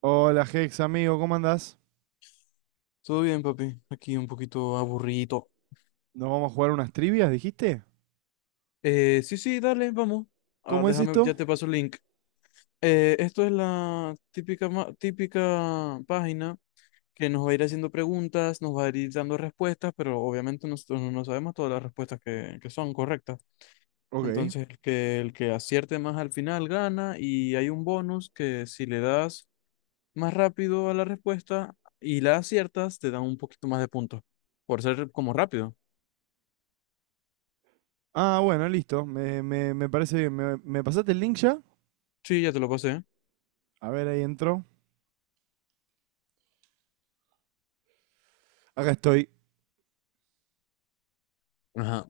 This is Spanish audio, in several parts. Hola Hex, amigo, ¿cómo andás? Todo bien, papi. Aquí un poquito aburrido. ¿Nos vamos a jugar unas trivias, dijiste? Sí, sí, dale, vamos. Ah, ¿Cómo es déjame, esto? ya te paso el link. Esto es la típica, típica página que nos va a ir haciendo preguntas, nos va a ir dando respuestas, pero obviamente nosotros no sabemos todas las respuestas que son correctas. Ok. Entonces, el que acierte más al final gana y hay un bonus que si le das más rápido a la respuesta y la aciertas, te dan un poquito más de puntos por ser como rápido. Ah, bueno, listo. Me parece bien. ¿Me pasaste el link ya? Sí, ya te lo pasé. A ver, ahí entró. Acá estoy. Ajá.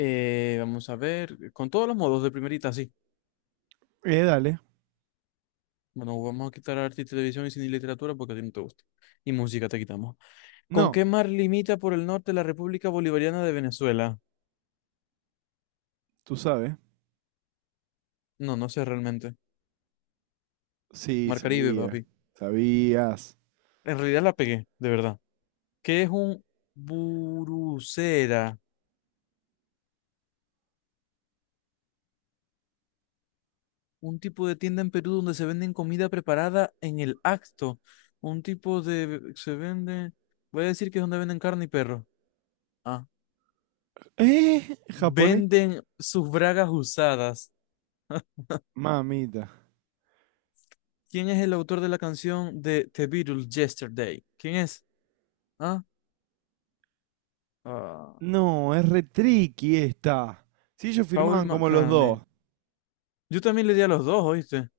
Vamos a ver, con todos los modos de primerita, sí. Dale. Bueno, vamos a quitar arte y televisión y cine y literatura porque a ti no te gusta. Y música te quitamos. ¿Con No, qué mar limita por el norte la República Bolivariana de Venezuela? tú sabes. No, no sé realmente. Sí, Mar Caribe, sabía. papi. Sabías. En realidad la pegué, de verdad. ¿Qué es un burucera? Un tipo de tienda en Perú donde se venden comida preparada en el acto. Un tipo de. Se vende. Voy a decir que es donde venden carne y perro. Ah. ¿Eh? ¿Japonés? Venden sus bragas usadas. Mamita. ¿Quién es el autor de la canción de The Beatles Yesterday? ¿Quién es? ¿Ah? ah, No, es re tricky esta. Si ellos Paul firmaban como los McCartney. dos. Yo también le di a los dos, ¿oíste?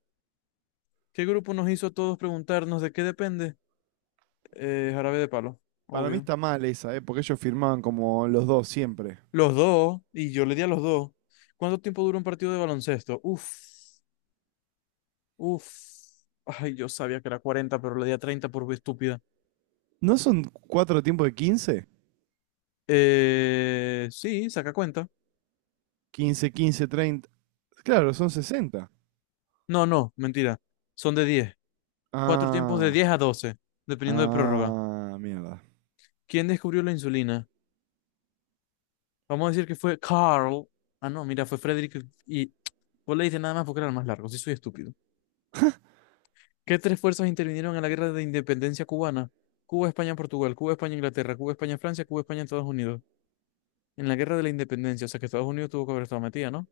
¿Qué grupo nos hizo a todos preguntarnos de qué depende? Jarabe de Palo, Para mí obvio. está mal esa, ¿eh? Porque ellos firmaban como los dos siempre. Los dos, y yo le di a los dos. ¿Cuánto tiempo dura un partido de baloncesto? Uf, uf. Ay, yo sabía que era 40, pero le di a 30 por estúpida. ¿No son cuatro tiempos de 15? Sí, saca cuenta. 15, 15, 30, claro, son 60. No, no, mentira. Son de 10. Cuatro tiempos de Ah, 10 a 12, dependiendo de prórroga. ah, mierda. ¿Quién descubrió la insulina? Vamos a decir que fue Carl. Ah, no, mira, fue Frederick y vos le dices nada más porque era el más largo, sí soy estúpido. ¿Qué tres fuerzas intervinieron en la guerra de independencia cubana? Cuba, España, Portugal, Cuba, España, Inglaterra, Cuba, España, Francia, Cuba, España, Estados Unidos. En la guerra de la independencia, o sea que Estados Unidos tuvo que haber estado metida, ¿no?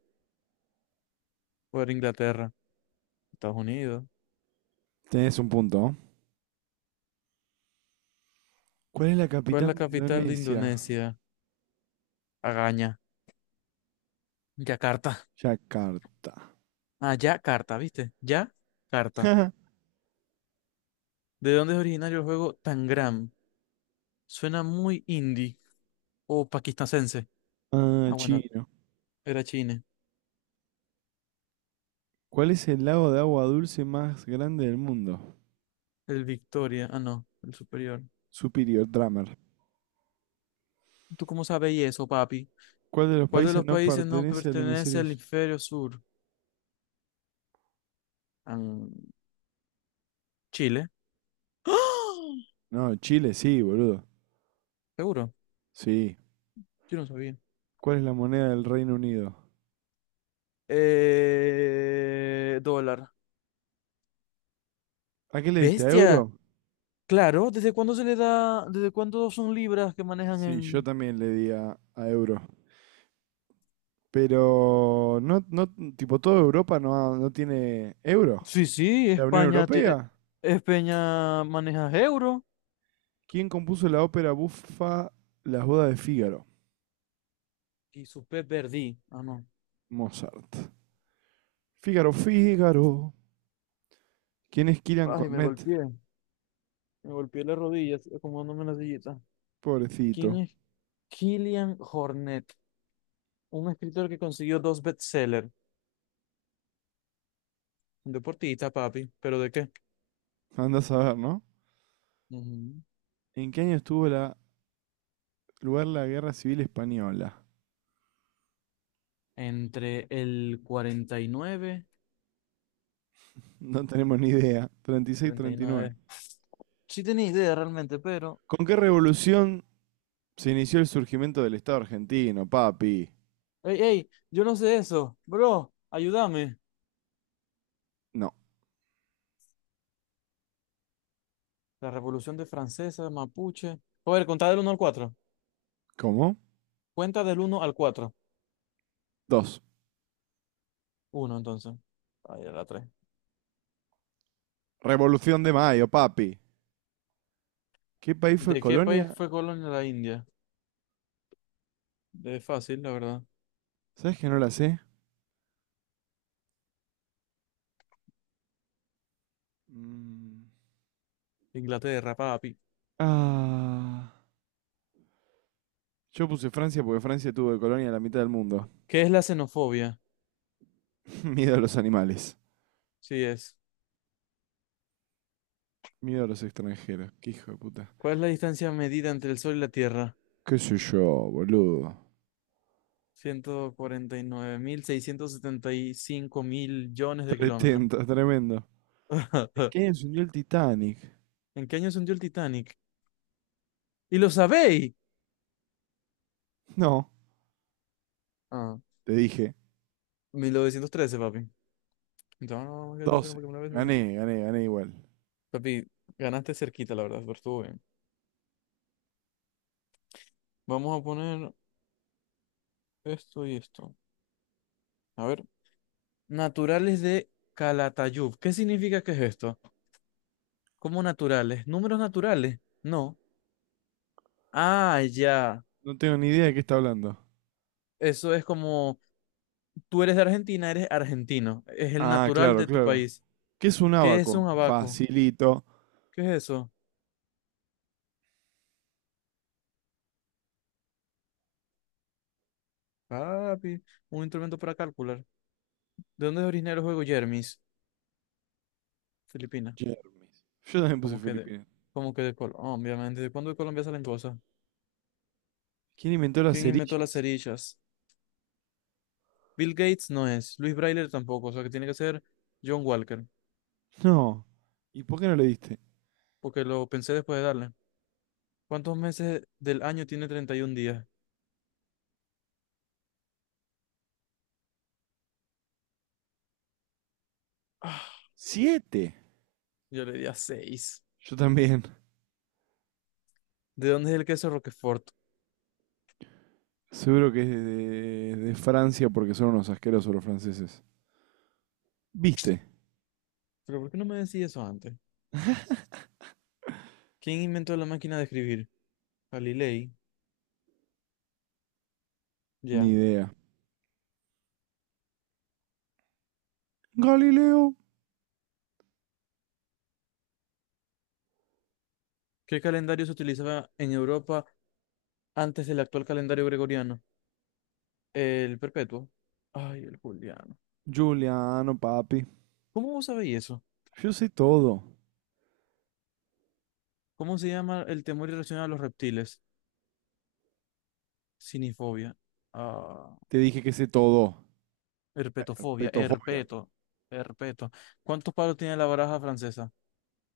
O era Inglaterra, Estados Unidos. Tenés un punto. ¿Cuál es la ¿Cuál es capital la de capital de Indonesia? Indonesia? Agaña. Yakarta. Yakarta. Ah, Yakarta, ¿viste? Yakarta. ¿De dónde es originario el juego Tangram? Suena muy indie o pakistanense. Ah, Ah, bueno, chino. era China. ¿Cuál es el lago de agua dulce más grande del mundo? El Victoria. Ah, no, el superior. Superior Drummer. ¿Tú cómo sabes eso, papi? ¿Cuál de los ¿Cuál de países los no países no pertenece al pertenece hemisferio al sur? hemisferio sur? Am, Chile. ¡Ah! No, Chile sí, boludo. ¿Seguro? Sí. Yo no sabía. ¿Cuál es la moneda del Reino Unido? Dólar. ¿A qué le diste? ¿A Bestia. euro? Claro, ¿desde cuándo se le da, desde cuándo son libras que manejan Sí, yo en. también le di a euro. Pero no, no, tipo, toda Europa no, no tiene euro. Sí, sí, La Unión España, Europea. España maneja euro. ¿Quién compuso la ópera bufa Las bodas de Fígaro? Y su pez perdí. Ah, no. Mozart. Fígaro, Fígaro. ¿Quién es Kiran Ay, me Cornet? golpeé. Me golpeé las rodillas, acomodando una sillita. ¿Quién Pobrecito. es Killian Hornet? Un escritor que consiguió dos bestsellers. Un deportista, papi. ¿Pero de qué? Andás a ver, ¿no? Ujú. ¿En qué año estuvo lugar la Guerra Civil Española? Entre el 49, No tenemos ni idea. 30, 36, 39 39. Sí tenía idea realmente, pero. ¿Con qué revolución se inició el surgimiento del Estado argentino, papi? ¡Ey, ey! Yo no sé eso. Bro, ayúdame. No. La Revolución de Francesa, Mapuche. A ver, contá del uno al 4. ¿Cómo? Cuenta del uno al cuatro. Dos. Uno entonces. Ahí era la 3. Revolución de Mayo, papi. ¿Qué país fue ¿De qué país Colonia? fue colonia la India? De fácil, la verdad. ¿Sabes que no la sé? Mm. Inglaterra, papi. Ah, yo puse Francia porque Francia tuvo de colonia la mitad del mundo. ¿Qué es la xenofobia? Miedo a los animales. Sí es. Miedo a los extranjeros. Qué hijo de puta. ¿Cuál es la distancia medida entre el Sol y la Tierra? ¿Qué sé yo, boludo? 149,675 millones de kilómetros. Tretenta, tremendo. ¿En qué año se hundió el Titanic? ¿En qué año se hundió el Titanic? ¿Y lo sabéis? No, Ah, te dije. 1913, papi. Entonces, no, que 12. tengo que me la ves, no, no. Gané, gané, gané igual. Papi, ganaste cerquita, la verdad, pero estuvo bien. Vamos a poner esto y esto. A ver. Naturales de Calatayud. ¿Qué significa que es esto? ¿Cómo naturales? ¿Números naturales? No. Ah, ya. No tengo ni idea de qué está hablando. Eso es como. Tú eres de Argentina, eres argentino. Es el Ah, natural claro, de tu claro. país. ¿Qué es un ¿Qué es un abaco? abaco? Facilito. ¿Qué es eso? Papi, un instrumento para calcular. ¿De dónde es originario el juego Jermis? Filipinas. Jermis. Yo también puse ¿Cómo que de? Filipinas. ¿Cómo que de Colombia? Obviamente. ¿De cuándo de Colombia salen cosas? ¿Quién inventó las ¿Quién inventó las cerillas? cerillas? Bill Gates no es. Luis Braille tampoco. O sea que tiene que ser John Walker. No. ¿Y por qué no le diste? Porque lo pensé después de darle. ¿Cuántos meses del año tiene 31 días? Ah, ¡7! yo le di a 6. Yo también. ¿De dónde es el queso Roquefort? Seguro que es de Francia porque son unos asquerosos los franceses. ¿Viste? Pero ¿por qué no me decís eso antes? ¿Quién inventó la máquina de escribir? Galilei. Ni Ya. idea. Galileo. ¿Qué calendario se utilizaba en Europa antes del actual calendario gregoriano? El perpetuo. Ay, el juliano. Giuliano, papi. ¿Cómo vos sabéis eso? Yo sé todo. ¿Cómo se llama el temor irracional a los reptiles? Cinifobia. Ah, Te dije que sé todo. herpetofobia. Petofobia. Herpeto. Herpeto. ¿Cuántos palos tiene la baraja francesa?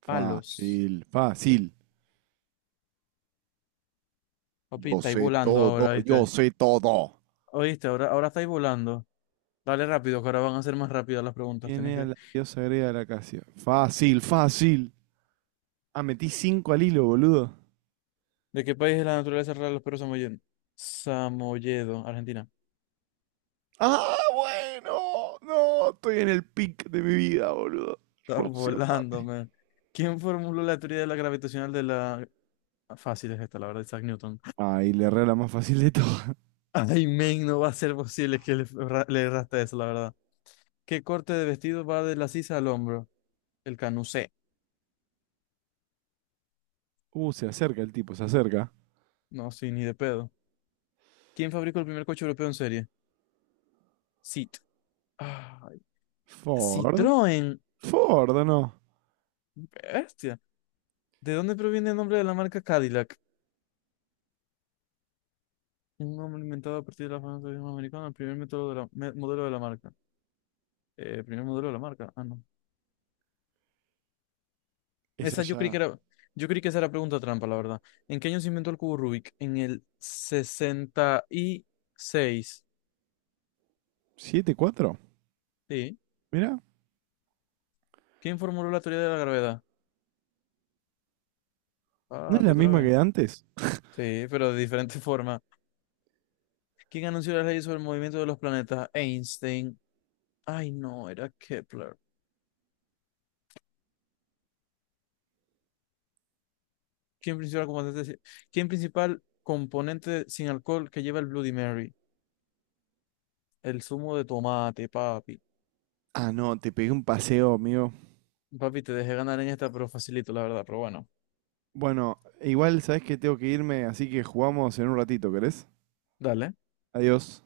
Palos. Fácil, fácil. Papi, Yo estáis sé volando todo, ahora, yo ¿viste? sé todo. ¿Oíste? Ahora, ahora estáis volando. Dale rápido, que ahora van a ser más rápidas las preguntas. ¿Quién Tenés era que. la diosa griega de la Casia? Fácil, fácil. Ah, metí cinco al hilo, boludo. ¿De qué país es la naturaleza rara de los perros samoyedos? Samoyedo, Argentina. Ah, bueno. No, estoy en el pic de mi vida, boludo. Está Rusia, volando, papi. man. ¿Quién formuló la teoría de la gravitacional de la. Fácil es esta, la verdad, Isaac Newton. Ah, y le erré la más fácil de todas. Ay, men, no va a ser posible que le erraste eso, la verdad. ¿Qué corte de vestido va de la sisa al hombro? El canucé. Se acerca el tipo, se acerca. No, sí, ni de pedo. ¿Quién fabricó el primer coche europeo en serie? Cit. Ay, Ford. Citroën. Ford, no. Bestia. ¿De dónde proviene el nombre de la marca Cadillac? Un nombre inventado a partir de la famosa idioma americana, el primer método de la, modelo de la marca. Primer modelo de la marca. Ah, no. Es Esa yo creí que allá. era, yo creí que esa era pregunta trampa, la verdad. ¿En qué año se inventó el cubo Rubik? En el 66. 74. Sí. Mira, ¿Quién formuló la teoría de la gravedad? ¿no es Papi, la otra misma vez. que antes? Sí, pero de diferente forma. ¿Quién anunció las leyes sobre el movimiento de los planetas? Einstein. Ay, no, era Kepler. ¿Quién principal componente, ¿Quién principal componente sin alcohol que lleva el Bloody Mary? El zumo de tomate, papi. Ah, no, te pegué un paseo, amigo. Papi, te dejé ganar en esta, pero facilito, la verdad, pero bueno. Bueno, igual sabes que tengo que irme, así que jugamos en un ratito, ¿querés? Dale. Adiós.